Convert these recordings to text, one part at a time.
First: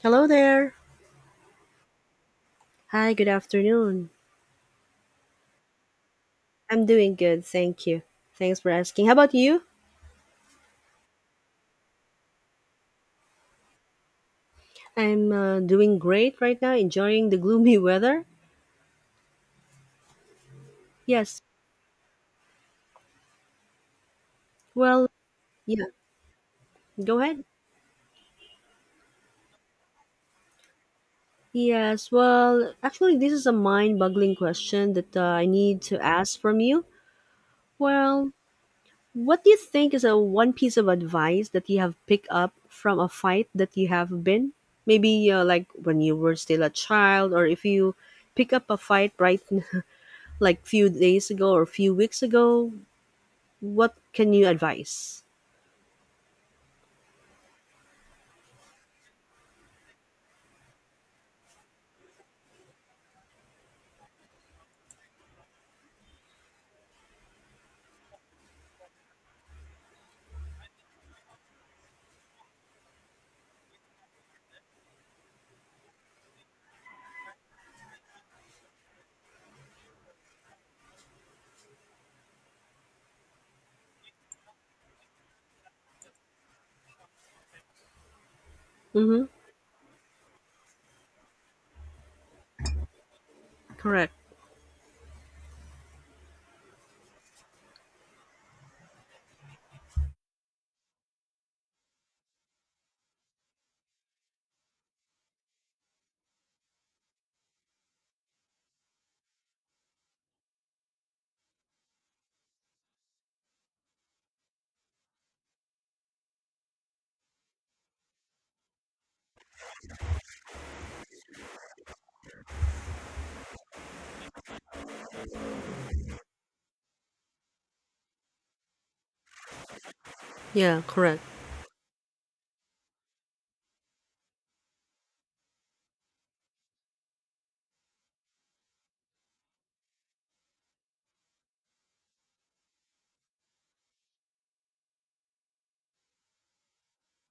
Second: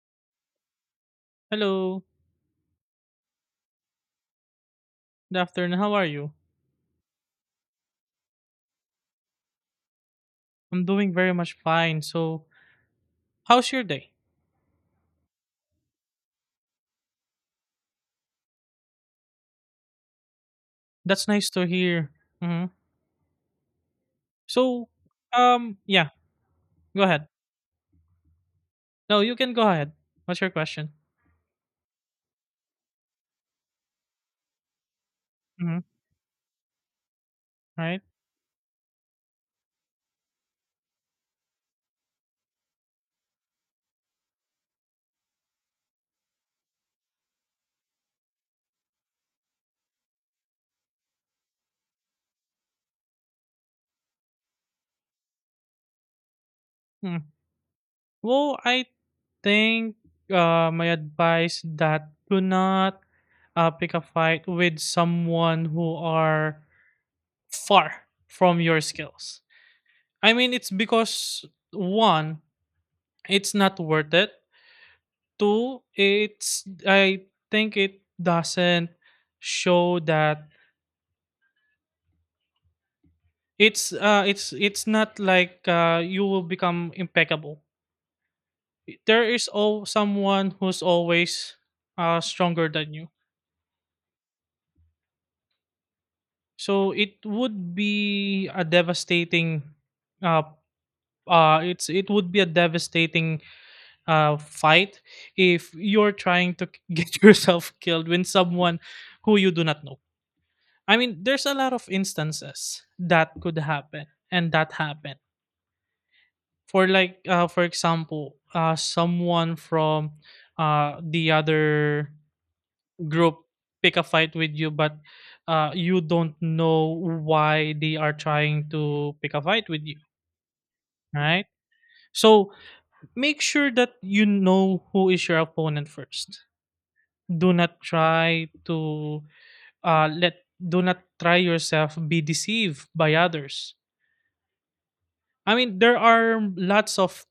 Hello there. Hello. Hi, good afternoon. Good afternoon. How are you? I'm doing good, thank you. Thanks for asking. How about you? I'm doing very much fine. So, how's your day? I'm doing great right now, enjoying the gloomy weather. That's Yes, nice to hear. Hmm. So, well, um, yeah, yeah, go go ahead. ahead. No, you can go ahead. What's your question? Yes, well, actually, this is a mind boggling question that I Mm-hmm. need to ask from you. Right? Well, what do you think is a one piece of advice that you have picked up from a fight that you have been? Maybe like when you were still a child, or if you pick up a fight, right, like few days ago or few weeks ago, what can you advise? Mm. Well, I think my advice that do not pick a fight with someone who are far from your skills. I mean, it's because one, it's not worth it. Two, it's I think it doesn't show that it's not like you will become impeccable. Mm-hmm. There is all someone who's always stronger than you. Correct. So it would be a devastating uh it would be a devastating fight if you're trying to get yourself killed when someone who you do not know. I mean, there's a lot of instances that could happen and that happen. For like, for example, someone from the other group pick a fight with you, but you don't know why they are trying to pick a fight with you, Yeah, correct. right? So make sure that you know who is your opponent first. Do not try to let do not try yourself be deceived by others. I mean, there are lots of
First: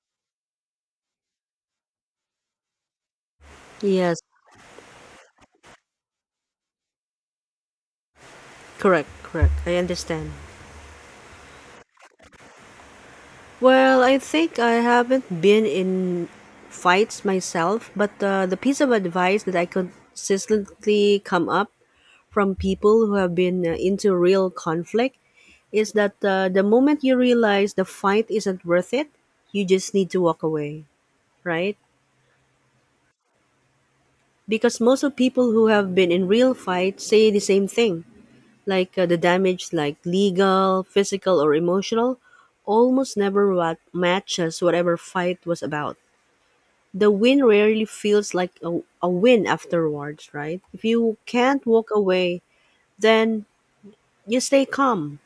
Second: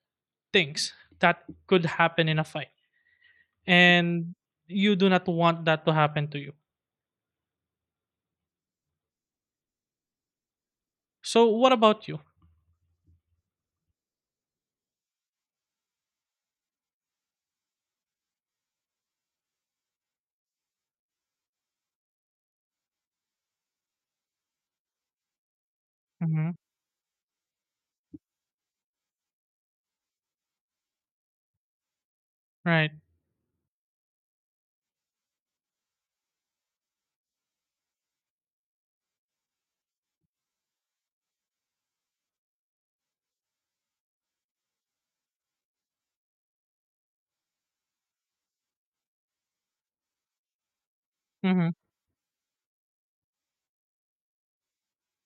things that could happen in a fight, Yes, and you do not want that to happen to you. correct, correct. I understand. So, what about you? Well, I think I haven't been in fights myself, but the piece of advice that I consistently come up from people who have been into real conflict is that Hmm. the moment you realize the fight isn't worth it, you just need to walk away, right? Right. Because most of people who have been in real fights say the same thing, like the damage, like legal, physical or emotional, almost never matches whatever fight was about. The win rarely feels like a win afterwards, right? If you can't Hmm. walk away, then you stay calm.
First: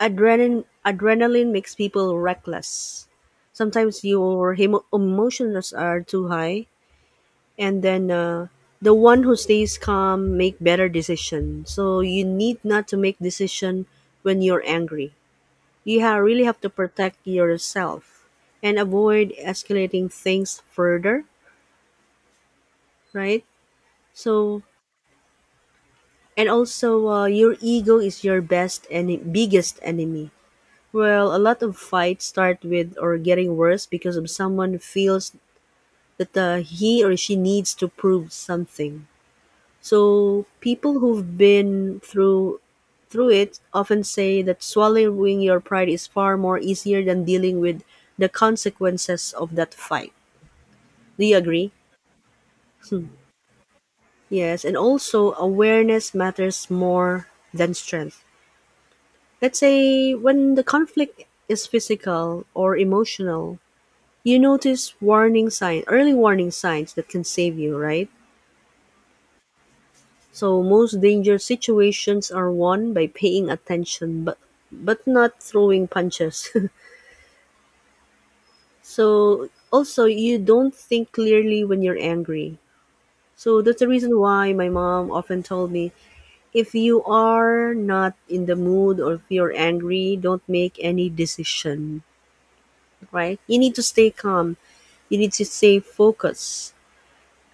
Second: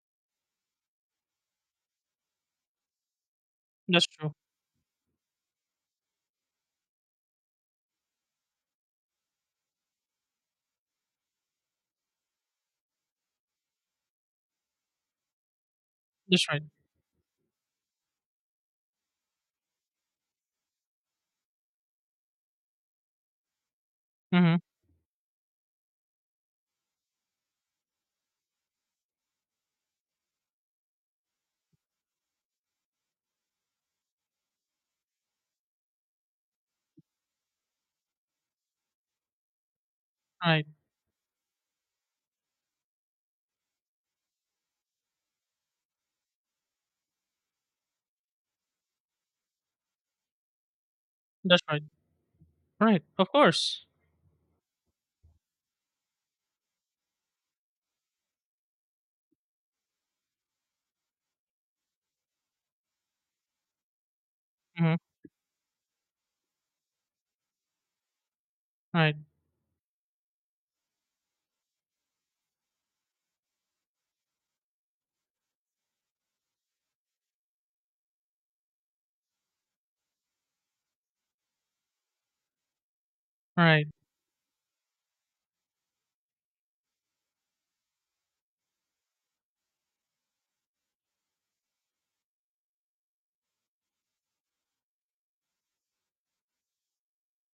Adrenaline makes people reckless. Sometimes That's true. your hemo emotions are too high, and then the one who stays calm make better decision, so you need not to make decision when you're angry. You really That's have right. to protect yourself and avoid escalating things further, right? Hmm. So, and also your ego is your best and biggest enemy. Well, a lot of fights start with or getting worse because of someone feels that he or she needs to prove something. So Right. people who've been through it often say that swallowing your pride is far more easier than dealing with the consequences of that fight. Do you That's agree? right. Right. Of course. Yes, and also awareness matters more than strength. Let's say when the conflict is physical or emotional, you notice Hmm. warning signs, early warning signs that can save you, right? Right. So most danger situations are won by paying attention, but not throwing punches. So also you don't think clearly when you're angry. So that's Right. the reason why my mom often told me, if you are not in the mood or if you're angry, don't make any decision, right? You need to stay calm. You need to stay focused,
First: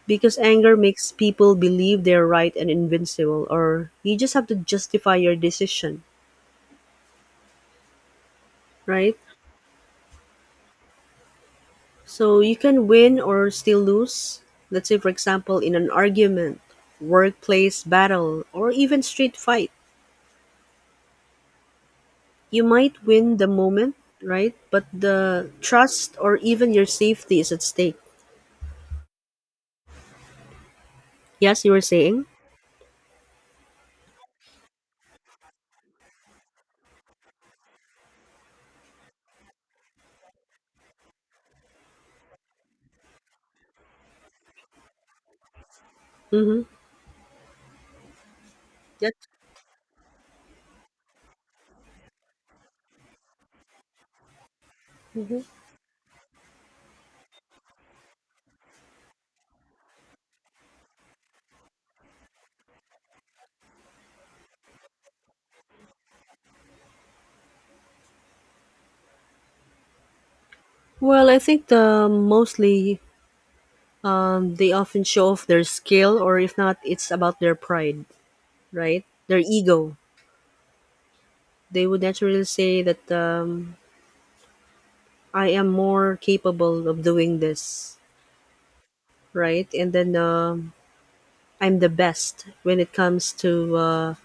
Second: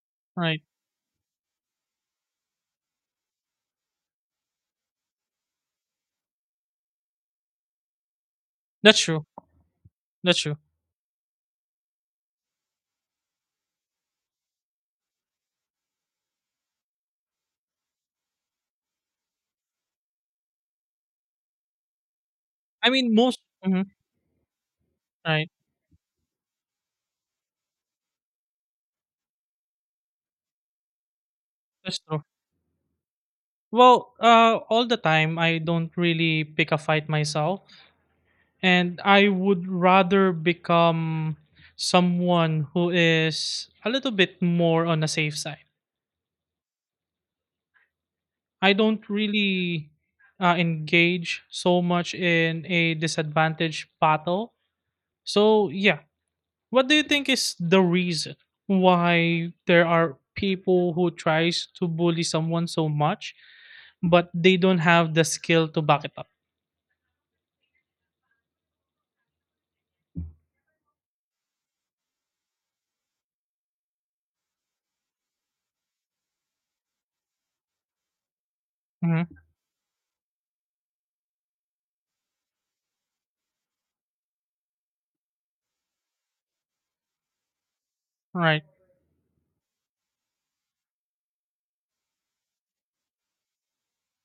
because Right. anger makes people believe they're right and invincible, or you just have to justify your decision, That's right? true. That's true. So you can win or still lose. Let's say, for example, in an argument, workplace battle, or even street fight. You I might mean, win most the mhm, moment, right? But the right. trust or even your safety is at stake. Yes, you were That's true. saying? Well, all the time, I don't really pick a fight myself. And I would rather become someone who is a little bit more on the safe side. Mm-hmm. I don't Yes. really engage so much in a disadvantage battle. Hmm. So, yeah, what do you think is the reason why there are people who tries to bully someone so much, but they don't have the skill to back it up? Well, I think the mostly they often show off their skill, or if not, it's about their pride, right? Hmm. Their ego. They would naturally say that I am more capable of doing this, Right. right? And then I'm the best when it comes to uh,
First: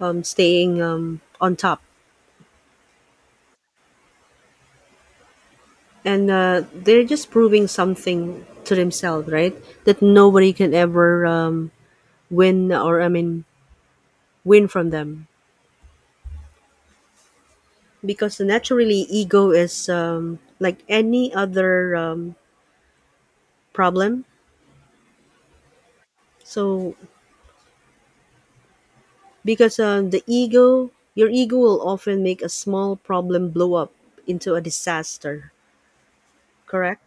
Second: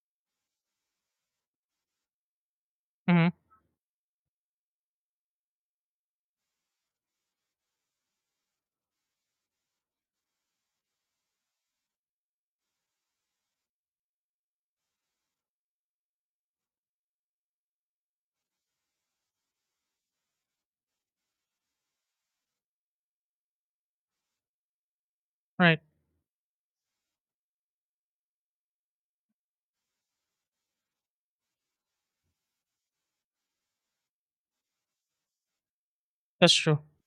um, staying on top. Hmm. And they're just proving something to themselves, right? That nobody can ever win I mean, win from them. Because naturally, ego is like any other problem. Right. So, because your ego will often make a small problem blow up into a disaster, That's true. correct?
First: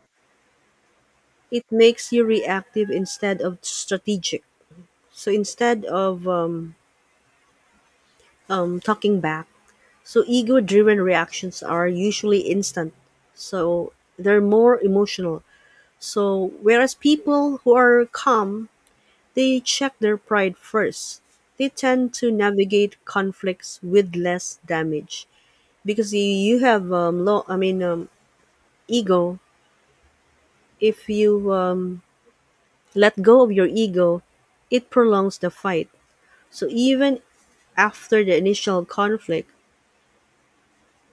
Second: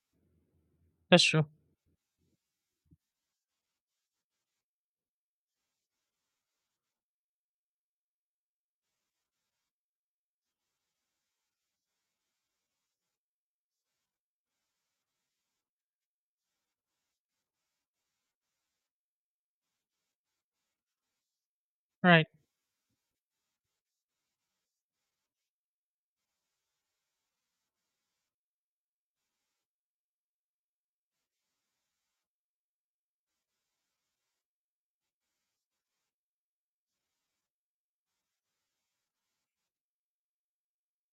That's true. It makes you reactive instead of strategic. So instead of talking back, so ego driven reactions are usually instant. So they're more emotional. So whereas people who are calm, they check their pride first. They tend Right. to navigate conflicts with less damage because you have low, I mean ego. If you let go of your ego, it prolongs the fight. So even after the initial conflict,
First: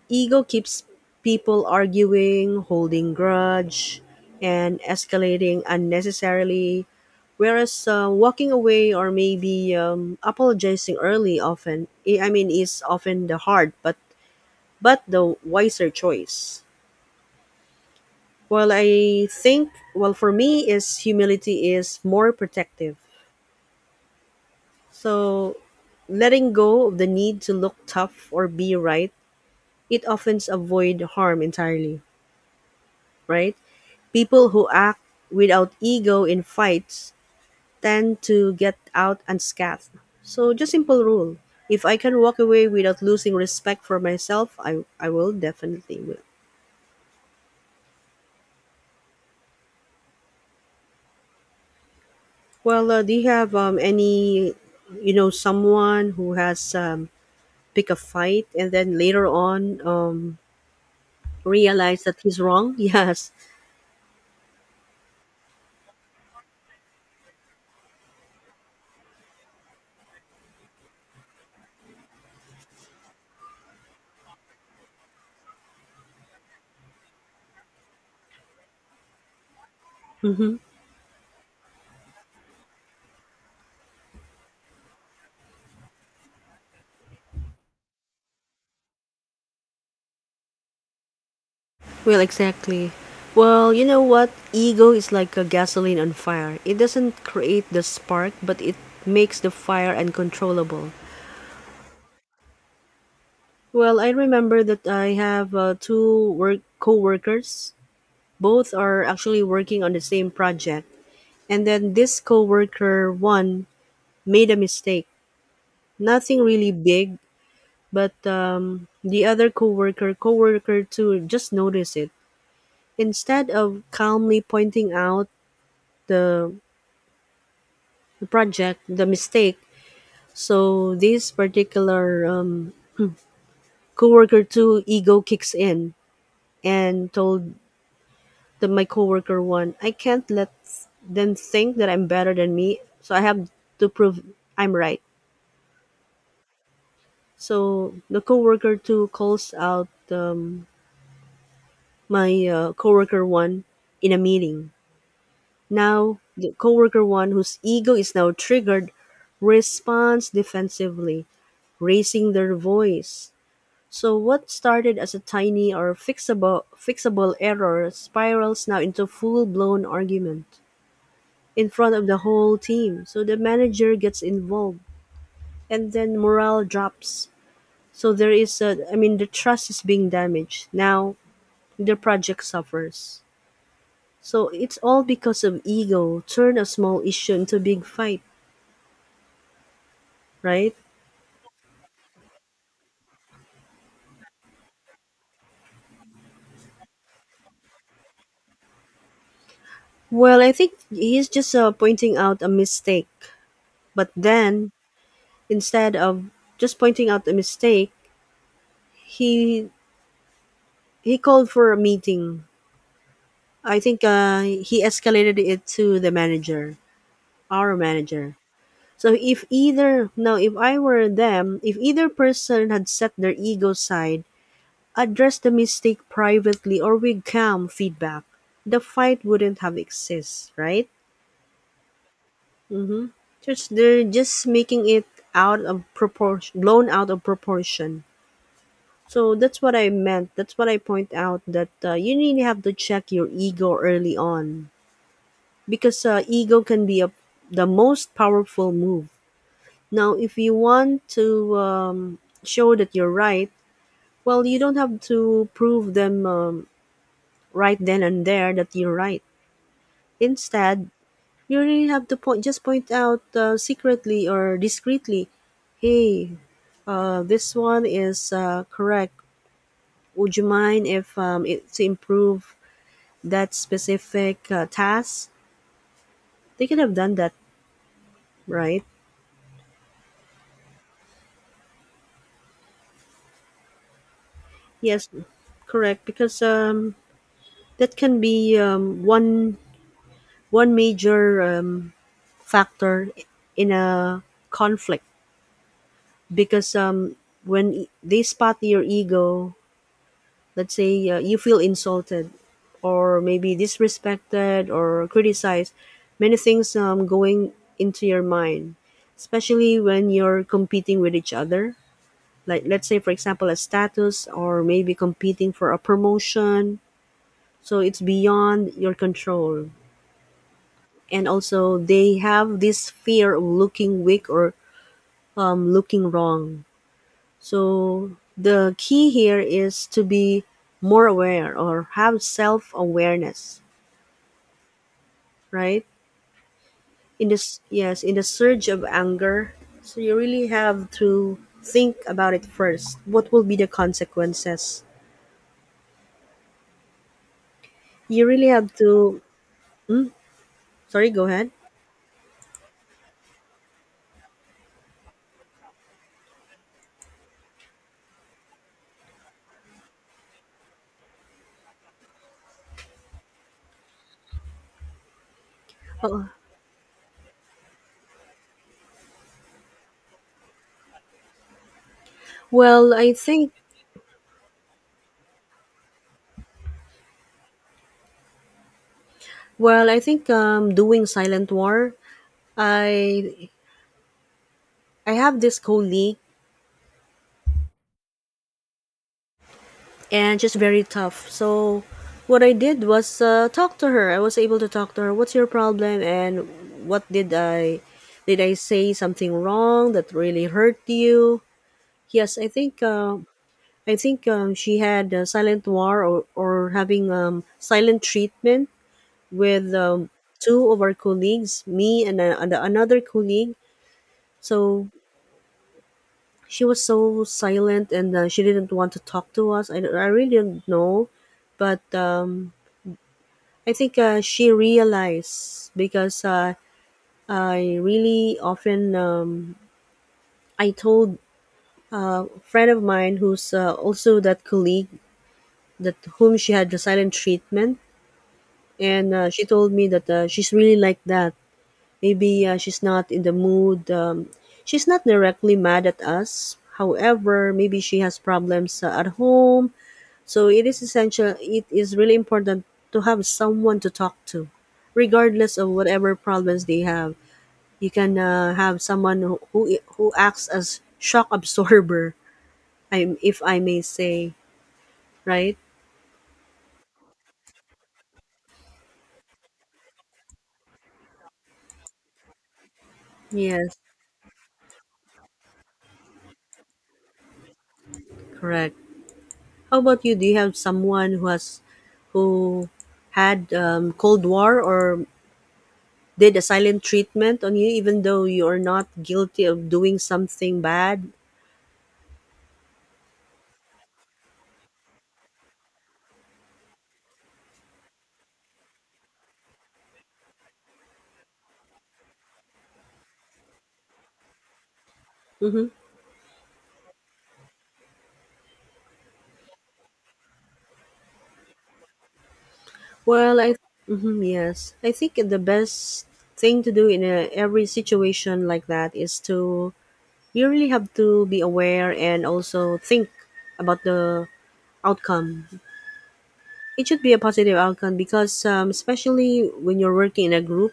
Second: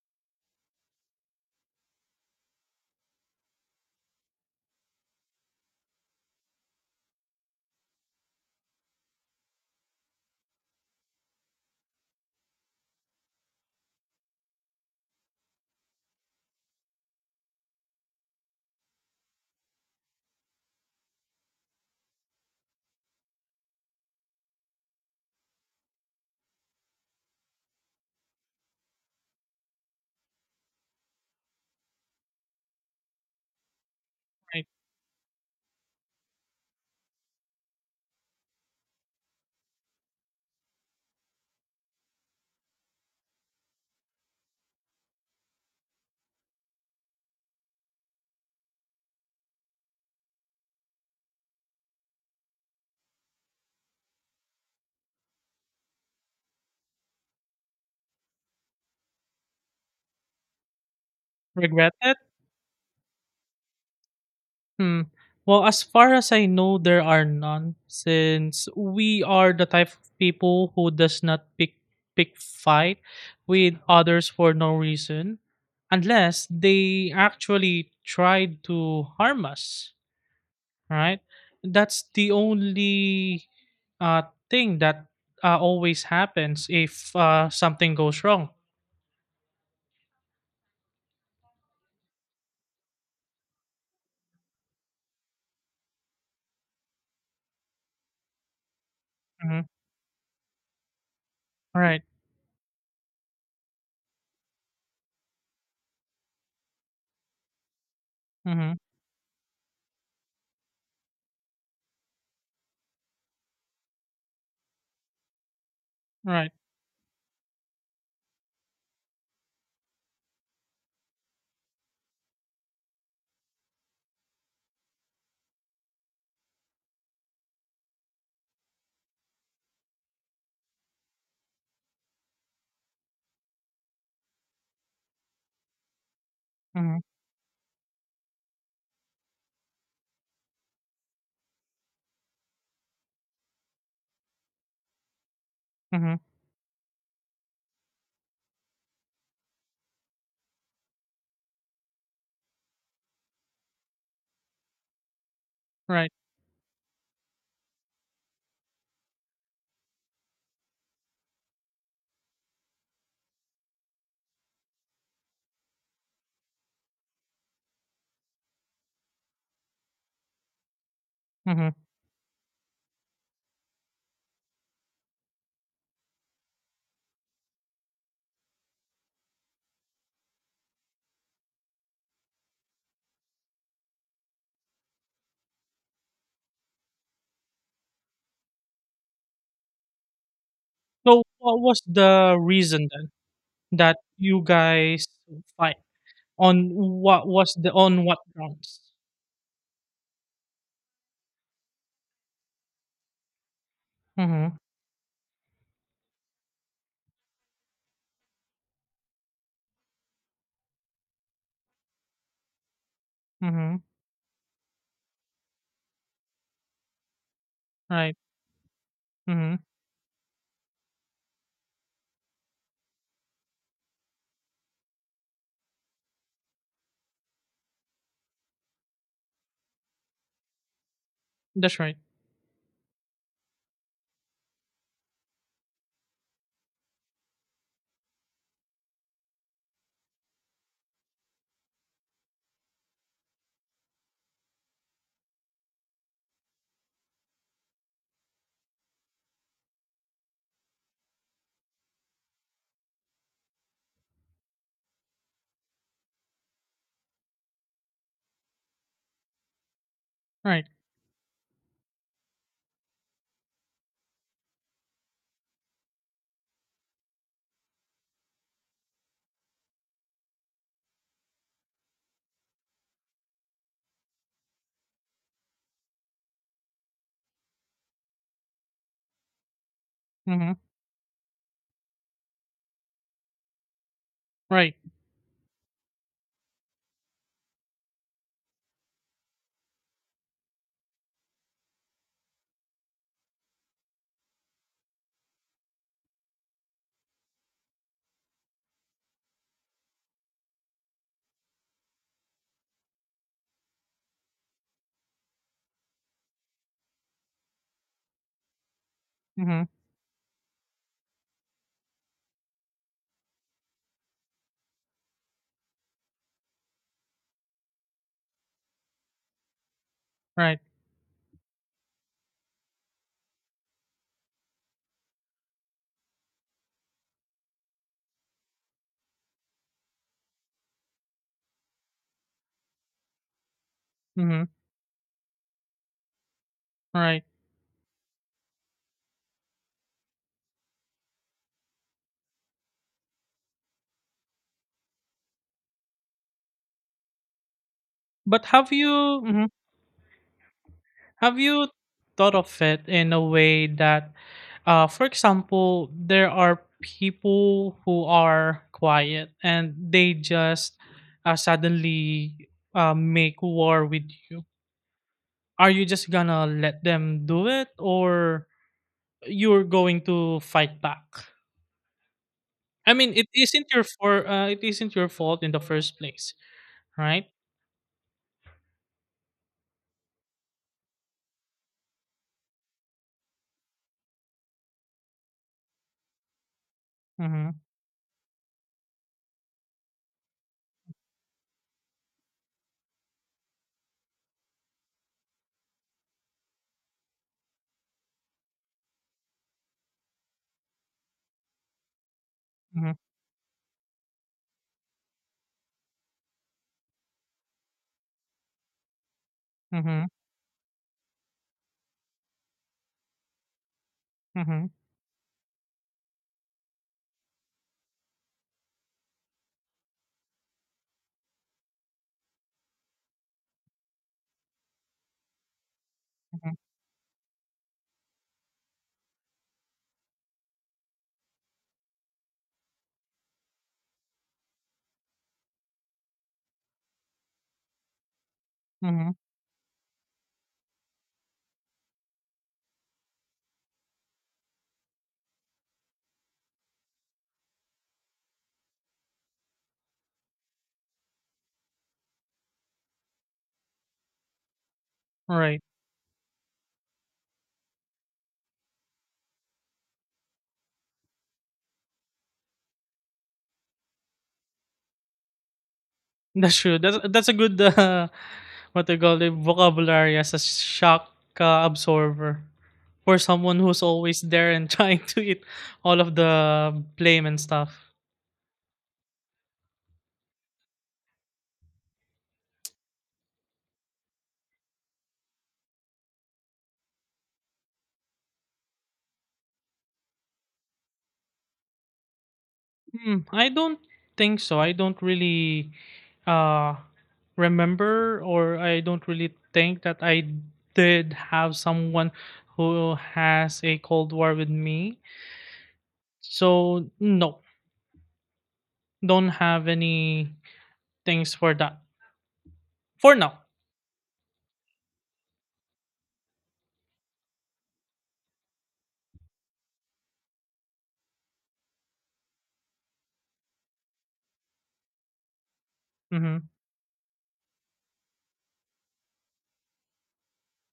ego keeps people arguing, holding grudge, and escalating unnecessarily. Whereas walking away or maybe apologizing early often, I mean, is often the hard but the wiser choice. Well, I think, well, for me is humility is more protective. So letting go of the need to look tough or be right, it often avoid harm entirely, right? People Right. who act without ego in fights tend to get out unscathed. So, just simple rule. If I can walk away without losing respect for myself, I will definitely will. Well, do you have any, someone who has pick a fight and then later on Regret realize it. that he's wrong? Yes. Hmm. Well, as far as I know, there are none since we are the type of people who does not pick fight with others for no reason unless they actually tried to harm us, Hmm. right? That's the only uh thing that always happens if something goes wrong. Well, exactly. Well, you know what? Ego is like a gasoline on fire. It doesn't create the spark, but it makes the Mhm. fire uncontrollable. Right. Well, I remember that I have two work co-workers. Both Mhm. are actually working on the same project. And then this co-worker one made a mistake. Nothing Right. really big, but the other co-worker two just noticed it. Instead of calmly pointing out the the mistake. So this particular coworker two ego kicks in Mhm. and told my coworker one, I can't let them think that I'm better than me. So I have to prove I'm right. Mhm. So the coworker two calls out my coworker one in a meeting. Right. Now the coworker one whose ego is now triggered responds defensively, raising their voice. So what started as a tiny or fixable error spirals now into full-blown argument in Mhm. front of the whole team. So the manager gets involved and then morale drops. So there is a I mean the trust is being damaged. Now the project suffers. So it's all because of ego turn a small issue into a big fight, right? So what was the reason then that you guys fight on? What was the On what grounds? Well, I think he's just pointing out a mistake. But Mhm. then, instead of just pointing out a mistake, He he called for a meeting. I Mhm. think he escalated it to the manager, our Right. manager. So if Mhm. either now if I were them, if either person had set their ego aside, addressed the mistake privately or with calm feedback, the fight wouldn't have exist, right? That's right. Mm-hmm. Just they're just making it out of proportion, blown out of proportion. So that's what I meant. That's what I point out that you really have to check your ego early on, because ego can be the most powerful move. Now, if you want to show that you're right, well, you don't have to prove them right then and there that you're right. Right. Instead, you really have to point just point out secretly or discreetly, hey, this one is correct. Would you mind if it's improved that specific task, they could have done that, right? Mhm. Right. Yes, correct. Because that can be one major factor in a conflict. Because when they spot your ego, let's say you feel insulted, or maybe disrespected, or criticized, many things going into your mind, Mhm. especially when you're competing with each other, like let's say for example a status or maybe competing for a promotion, so it's beyond your control. Right. And also they have this fear of looking weak or looking wrong. So the key here is to be more aware or have self-awareness, Mhm. right? Right. in this Yes, in the surge of anger, so you really have to think about it first what will be the consequences. You But really have have you, to mhm, Sorry, go have ahead. you thought of it in a way that for example there are people who are quiet and they just suddenly make war with you? Are you just gonna let them do it or you're going to fight back? Well, I I mean, think it isn't your fault in the first place, right? well, I think doing silent war, I I have this colleague Mm-hmm. and she's very tough. So what I did was talk to her. I was able to talk to her. What's your problem and what did I say something wrong that really hurt you? Yes, Mm-hmm. I think she had a silent war or having silent treatment with Mm-hmm. Two of our colleagues, me and another colleague. Mm-hmm. So she was so silent and she didn't want to talk to us. I really didn't know, but I think she realized because Mm-hmm. I really often I told a friend of mine who's also that colleague that whom she had the silent treatment, Mm-hmm. and she told me that she's really like that. Maybe she's not in the mood. She's not directly mad at us. However, maybe she has problems at home. So it is essential, it is really important to have someone to talk to, regardless Right. of whatever problems they have. You can have someone who acts as shock absorber, if I may say, right? That's true. That's a good what they call the vocabulary, as a shock absorber for someone Yes, who's always there and trying to eat all of the blame and stuff. correct. How about you? Do you have someone who had Cold War or did a silent treatment on you, even though you are not guilty of doing something bad? Hmm, I don't think so. I don't really uh remember or I don't really think that I did have someone who has a cold war with me. Mm-hmm. So no, don't have any things for that for Well, now. I mhm, yes, I think the best thing to do in every situation like that is to you really have to be aware and also think about the outcome. Mhm. It should be a positive outcome because especially when you're working in a group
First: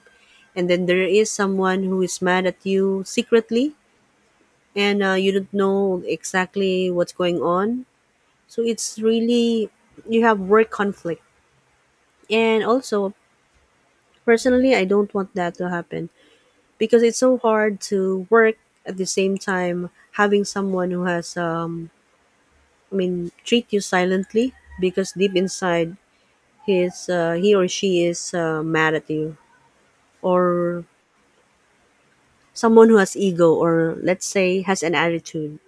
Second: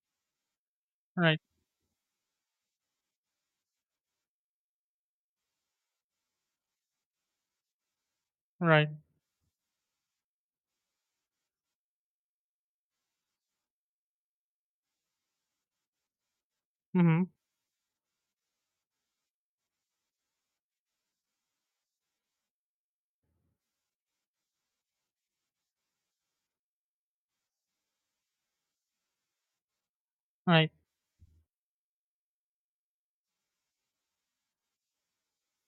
and then there is Right. someone who is mad at you secretly and you don't know exactly what's going on. So Right. it's really you have work conflict. And also personally I don't want that to happen because it's Mhm. so hard to work at the same time having someone who has I mean treat you silently because deep inside he or she is mad at you Right. or someone who has ego or let's say has an attitude.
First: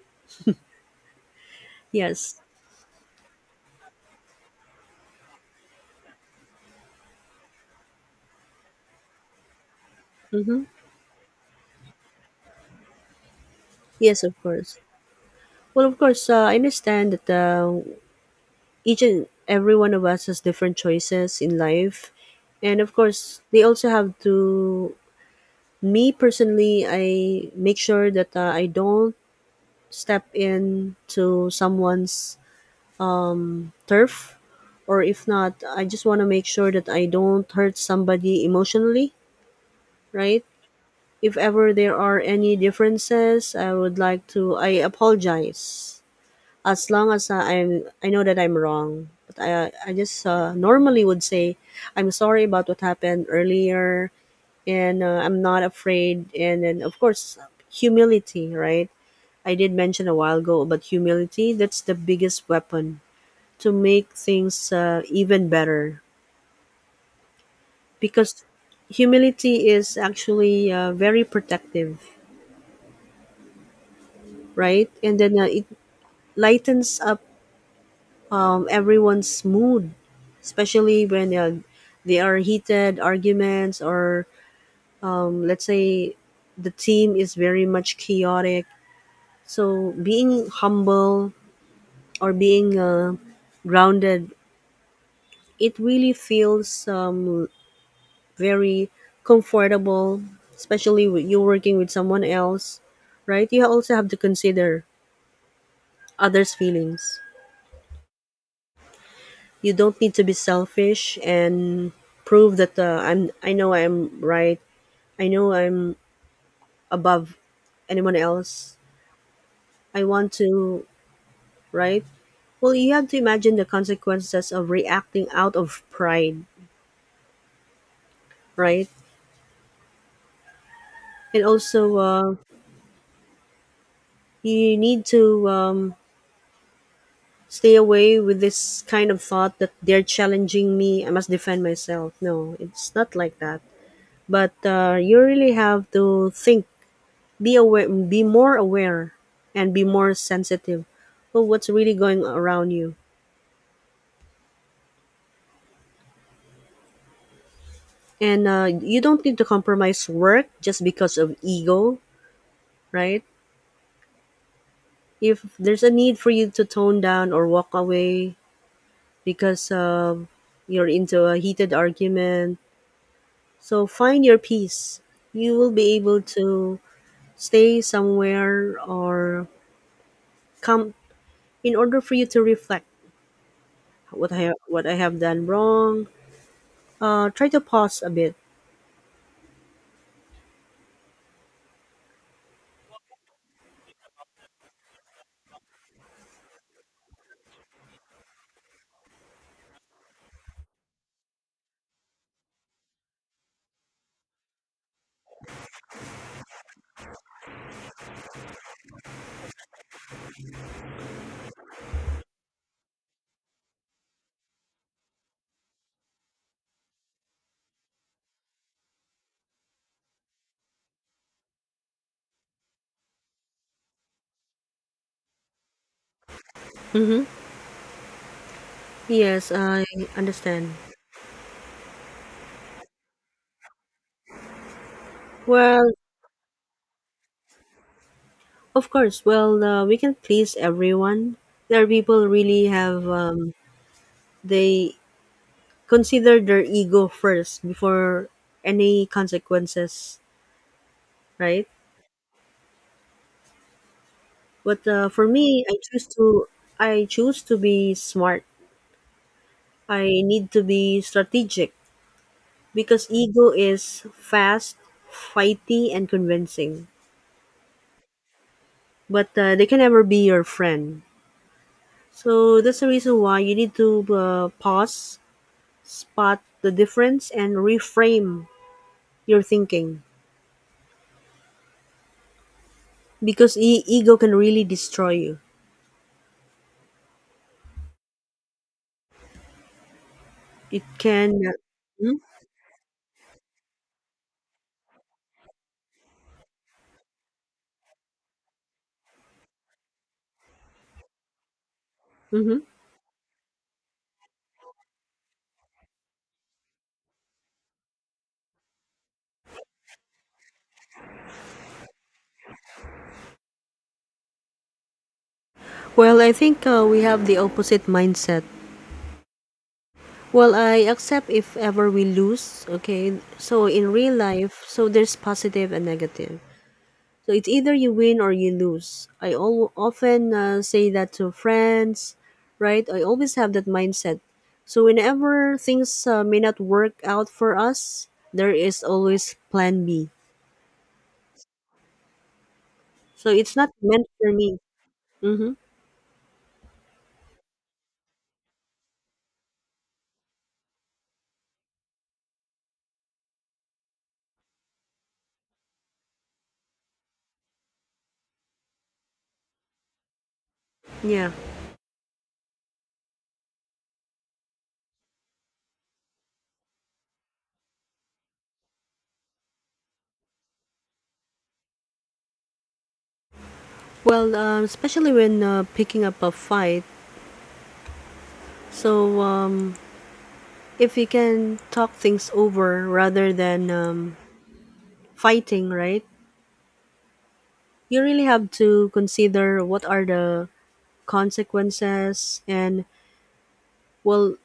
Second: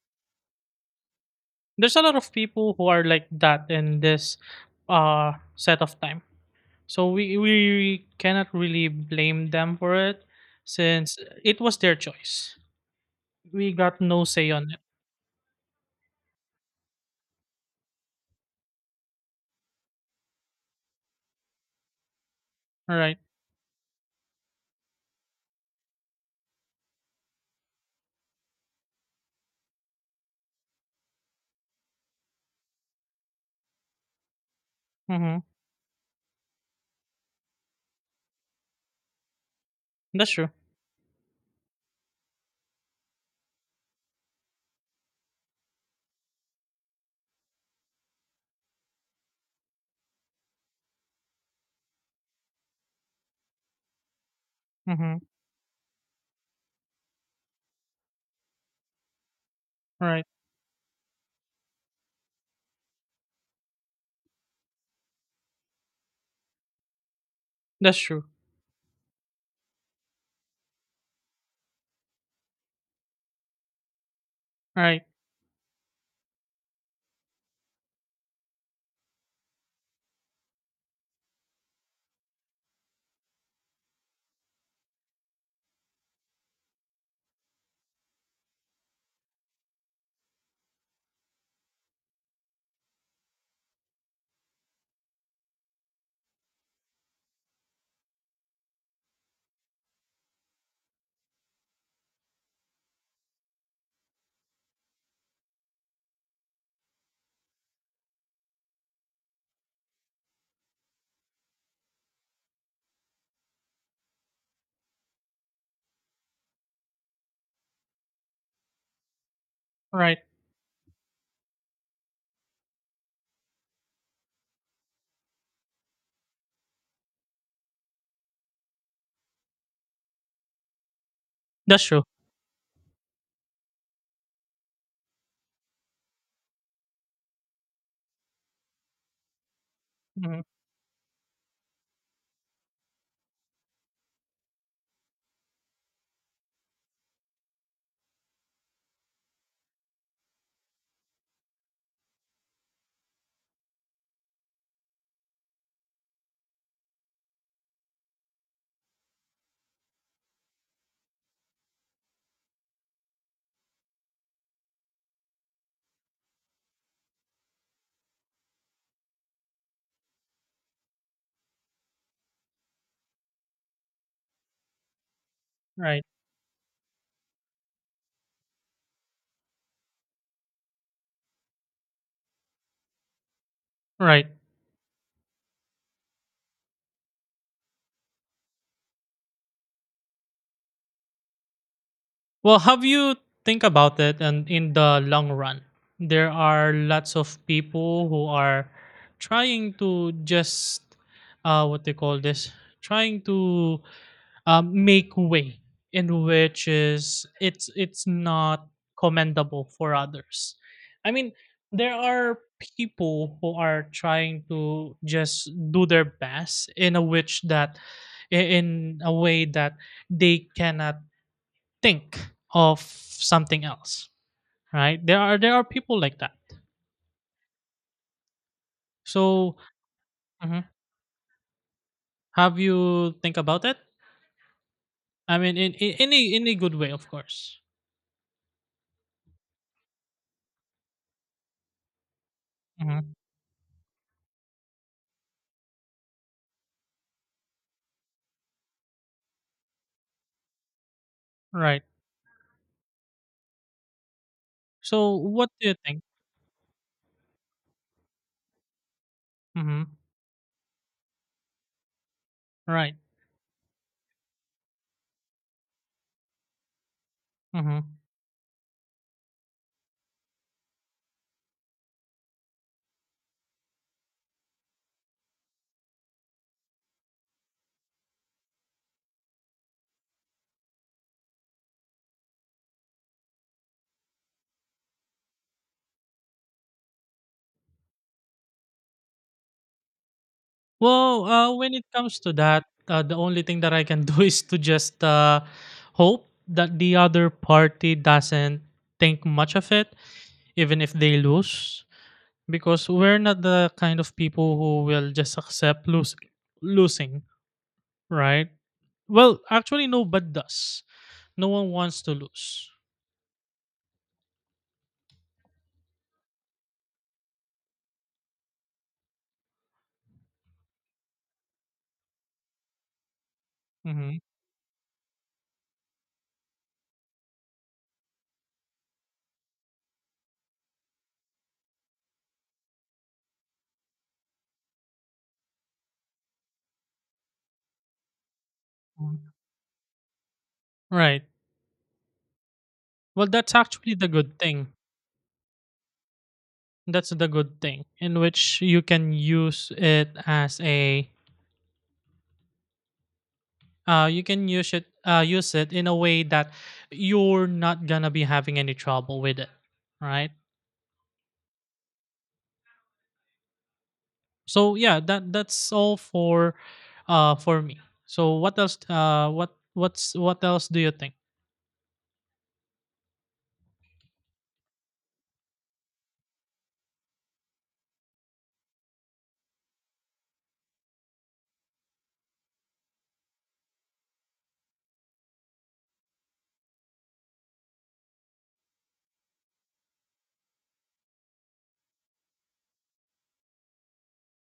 There's a lot of Yes. people who are like that in this set of time. So we cannot really blame them for it Mm-hmm. since it was their choice. We got Yes, no of say on course. it. Well, of course, I understand that each and every one of us has different choices in life, and of All right. course they also have to. Me personally, I make sure that I don't step into someone's turf, or if Mhm. not, I just want to make sure that I don't hurt somebody emotionally, That's right? true. If ever there are any differences, I would like to I apologize as long as I know that I'm wrong. But I just normally would say I'm sorry about what happened earlier, and Mhm. I'm not afraid. And then, of course, humility, right? I did mention a Right. while ago about humility. That's the biggest weapon to make things even better That's true. because humility is actually very protective, right? Right. And then it lightens up everyone's mood, especially when they are heated arguments or let's say the team is very much chaotic. So being humble or being grounded, it really feels very comfortable, especially with you working with someone else, right? You also have to consider others' feelings. You don't need to be selfish and prove that I know I'm right. I know I'm above anyone else. I Right. want to, right? Well, you have to imagine the consequences of reacting out of pride, right? And That's also, true. You need to um, stay away with this kind of thought that they're Mhm. challenging me, I must defend myself. No, it's not like that. But you really have to think, be aware, be more aware and be more sensitive to what's really going around you. And you don't need to compromise work just because of ego, right? If there's a need for you to tone down or walk away because of you're into a heated argument. So find your peace. You will be Right. able to stay somewhere or come in order for you to reflect Right. What I have done wrong. Try to pause a bit. Well, have you think about it, and in the long run, there are lots of people who are trying to just what they call this, trying to make way in which is it's not commendable for others. I mean, there are people who are trying to just do their best in a in a way that they cannot think of something else, right? There are people like that. Mm-hmm. Yes, So, I mhm, understand. have you think about it? I mean, Well, in any good way, of course. of course. Well, we can please everyone. There are people really have Mhm, they consider their ego first before any consequences, right? right. But So for what me, do you think? I choose to be smart. Mhm. I need to be strategic. Right. Because ego is fast, fighty, and convincing. Mhm. But they can never be your friend. So that's the reason why you need to pause, spot the difference, and reframe your thinking because ego can really destroy you. It Well, can. When it comes to that, the only thing that I can do is to just hope that the other party doesn't think much of it, even if they lose, Mm-hmm. because we're not the kind of people who will just accept losing. Losing, right? Well, actually, nobody does. No one wants to lose. Well, I think we have the opposite mindset. Well, I accept if ever we lose, okay? So in real Hmm. life, so there's positive and negative. So it's either you win or you lose. Often say that to friends, right? I always have that mindset. So whenever things may not work out for us, there is always plan B. Right. Well, So it's that's not actually meant the for good me. thing. Mm-hmm. That's the good thing, in which you can use it as a you can use it in a way that you're not gonna be having any trouble with it, right? Yeah. So yeah, that that's all for me. So what else, what else do you think? Well, especially when picking up a fight. So if you can talk things over rather than fighting, right? You really have to consider what are the consequences and well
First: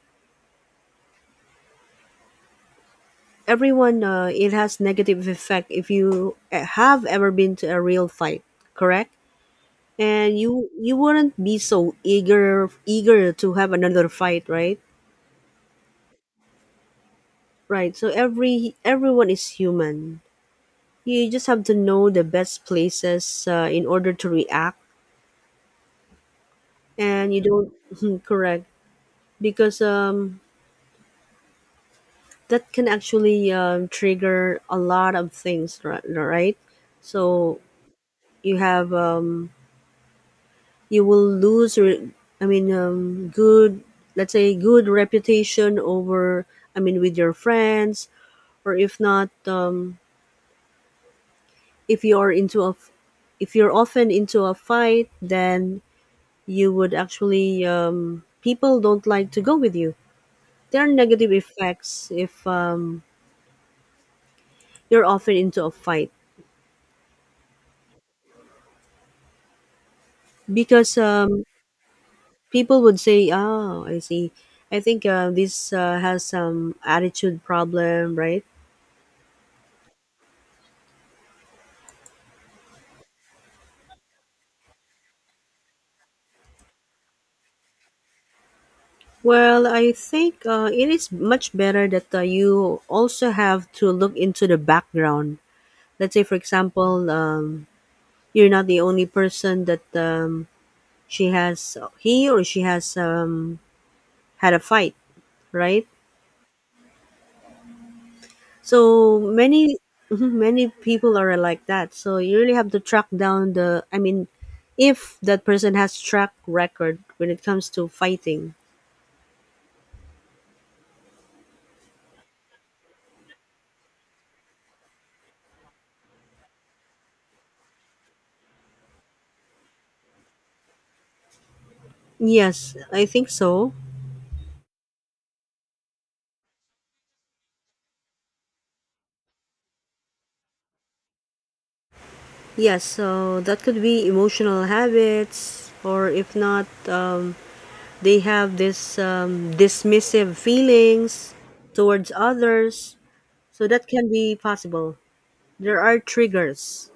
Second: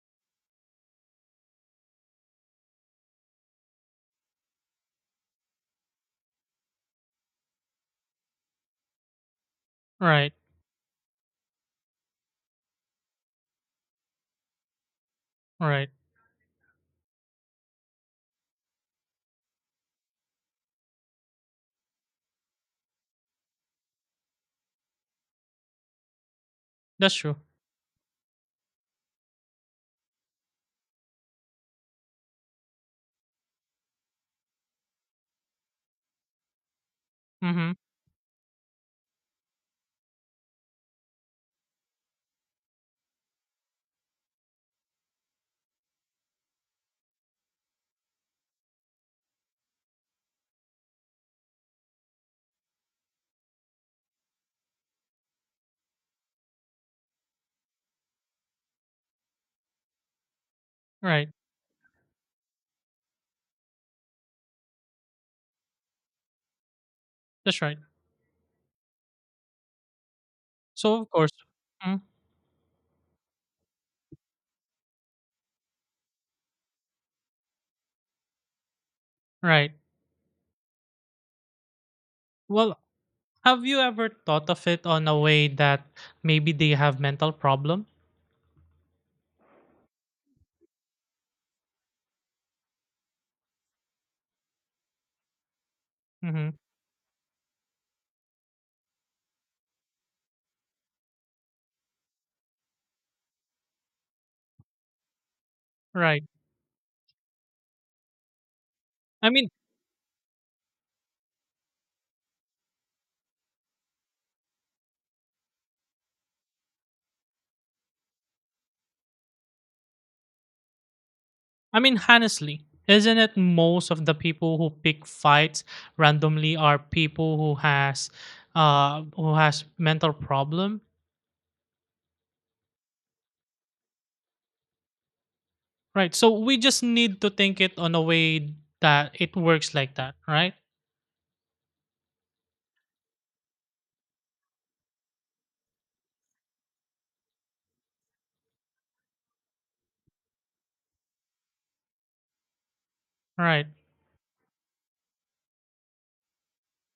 everyone it has negative effect if you have ever been to a real fight, correct? Right. And you wouldn't be so eager to have another fight, right? Right. Right. So everyone is human. You just have to know the best places in order to react, That's and true. you don't. Correct. Because that can actually trigger a lot of things, right? So Mm-hmm. you have you will lose I mean good, let's say good reputation over, I mean, with your friends. Or if not, if you are into if you're often into a fight, then you would actually people don't like to go with you. There are Right. negative effects if you're often into a fight That's right. because So of course, mm, people would say, oh, I see, I think this has some attitude problem, right? right. Well, have you ever thought of it on a way that maybe they have mental problem? Well, I think it is much better that you also have to look into the background. Let's say, for Mhm. example, you're not the only person that he or she has had a fight, right? Right. So I mean, many, mhm, many people are like that. So you really have to track down the. I mean, if that person has track record when it comes to fighting. I mean, honestly, isn't it most of the people who pick fights randomly are people who who has mental problem, Yes, I think so. right? So we just need to think it on a way that it works like that, right? Yes, so that could be emotional habits, or if not, they have this dismissive feelings towards others. So Right. that can be possible. There are triggers.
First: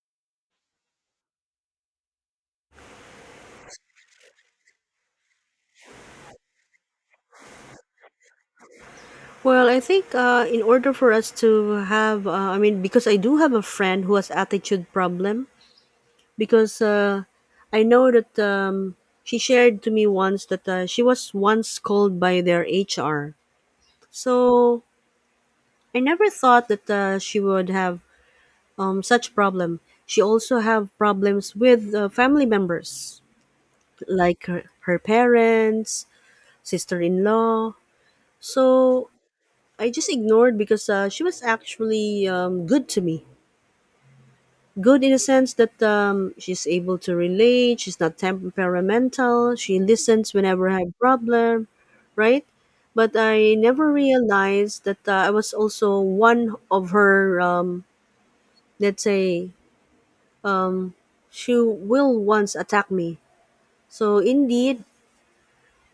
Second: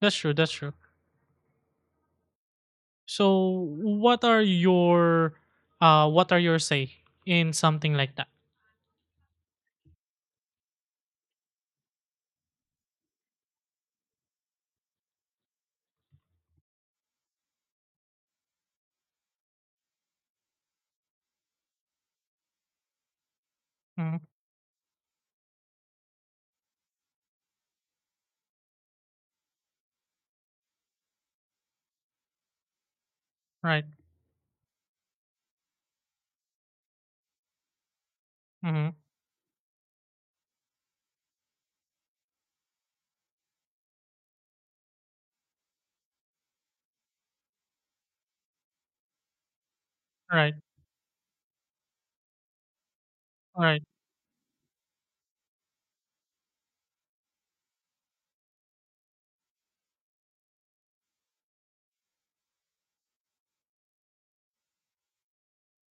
That's true. That's true. So what are your, what are your say in something like that? Well, I think in order for us to have, I mean, because I do have a friend who has attitude problem. Because I know that she shared to me once that she was once called by their HR. Mhm. So I never thought that she would have such problem. She also have problems with family members, Right. like her parents, sister-in-law. Mm-hmm. So I just ignored because she was actually good to me. Good in a sense that she's able to relate. She's not temperamental. She listens Right. whenever I have problem, right? But I Right. never realized that I was also one of her, let's say, um, she will once attack me. So indeed,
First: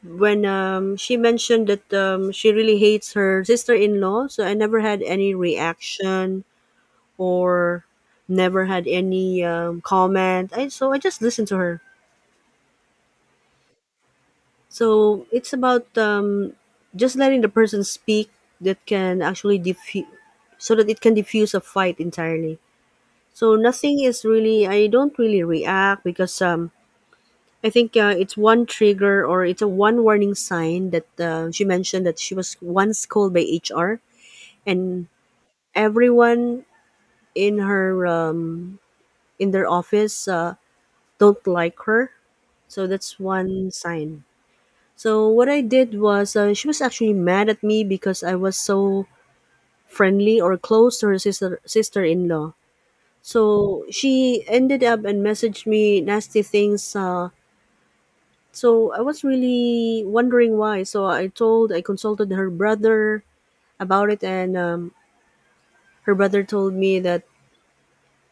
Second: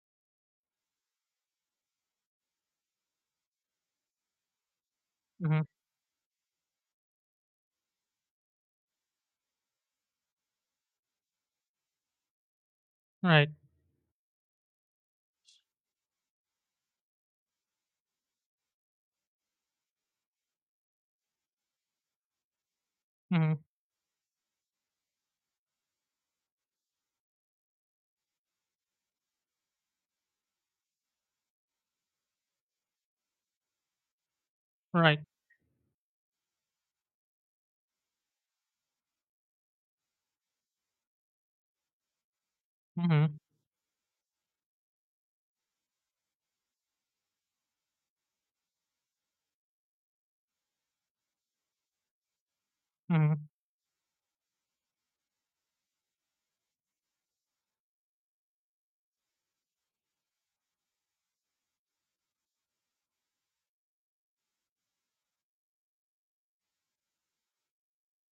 when she mentioned that she really hates her sister-in-law, so I never had any Mhm. reaction or never had any comment. So I just listened to her. Right. So it's about just letting the person speak that can actually diffuse, so that it can diffuse a fight entirely. So Mhm. nothing is really. I don't really react because I think it's one trigger or it's a one warning sign that she mentioned that she was once called by HR, and Right. everyone in her in their office don't like her. So that's Mhm. one sign. So what I did was she was actually mad at me because I was so friendly or close to her sister in law. Mhm. So she ended up and messaged me nasty things. So I was really wondering why. So I consulted her brother about it, and her brother told me that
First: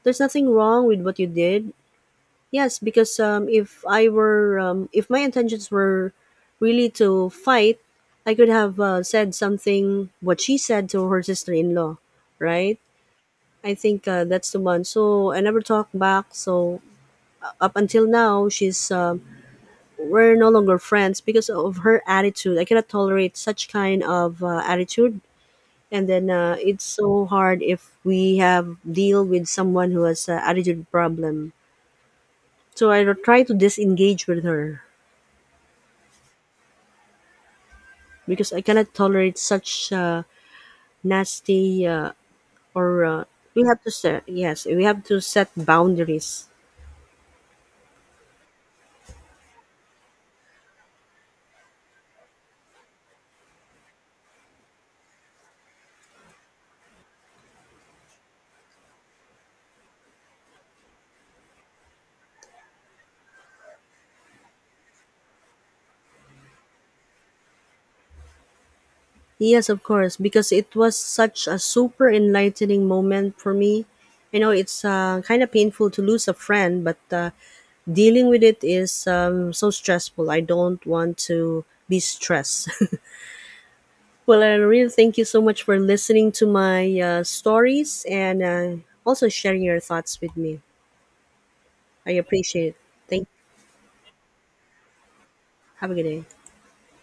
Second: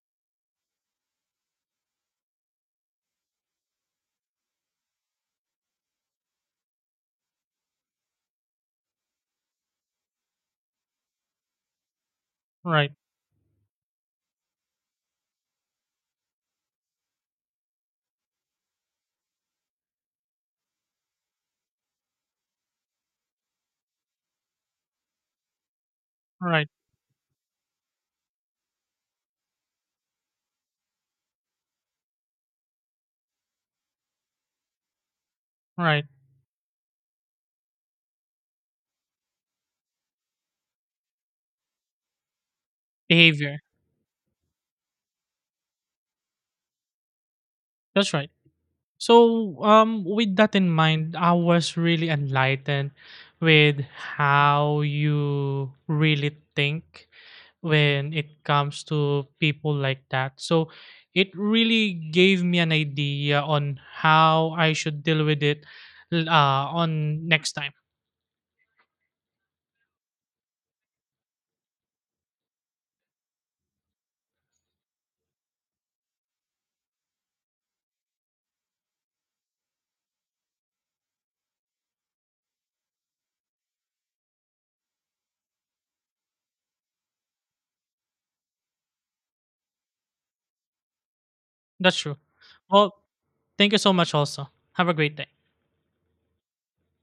there's nothing wrong with what you did. Yes, because if I were, if my intentions were really to fight, I could have said something, what she said to her sister in law, right? Right. I think that's the one. So I never talked back. So up until now, she's. We're no longer friends because of her attitude. I cannot tolerate such kind of attitude. And then Right. it's so hard if we have deal with someone who has attitude problem. So I don't try to disengage with her Right. because I cannot tolerate such nasty or Behavior. we have to set yes we have to set boundaries. That's right. So, with that in mind, I was really enlightened with how you really think when it comes to people like that. So, it really gave me an idea on how I should deal with it on next time. Yes, of course, because it was such a super enlightening moment for me. I know it's kind of painful to lose a friend, but dealing with it is so stressful. I don't want to be stressed. Well, I really thank you so much for listening to my stories and also sharing your thoughts with me. That's I true. appreciate it. Well, Thank. thank you so much, also. Have a great day. Have a good day.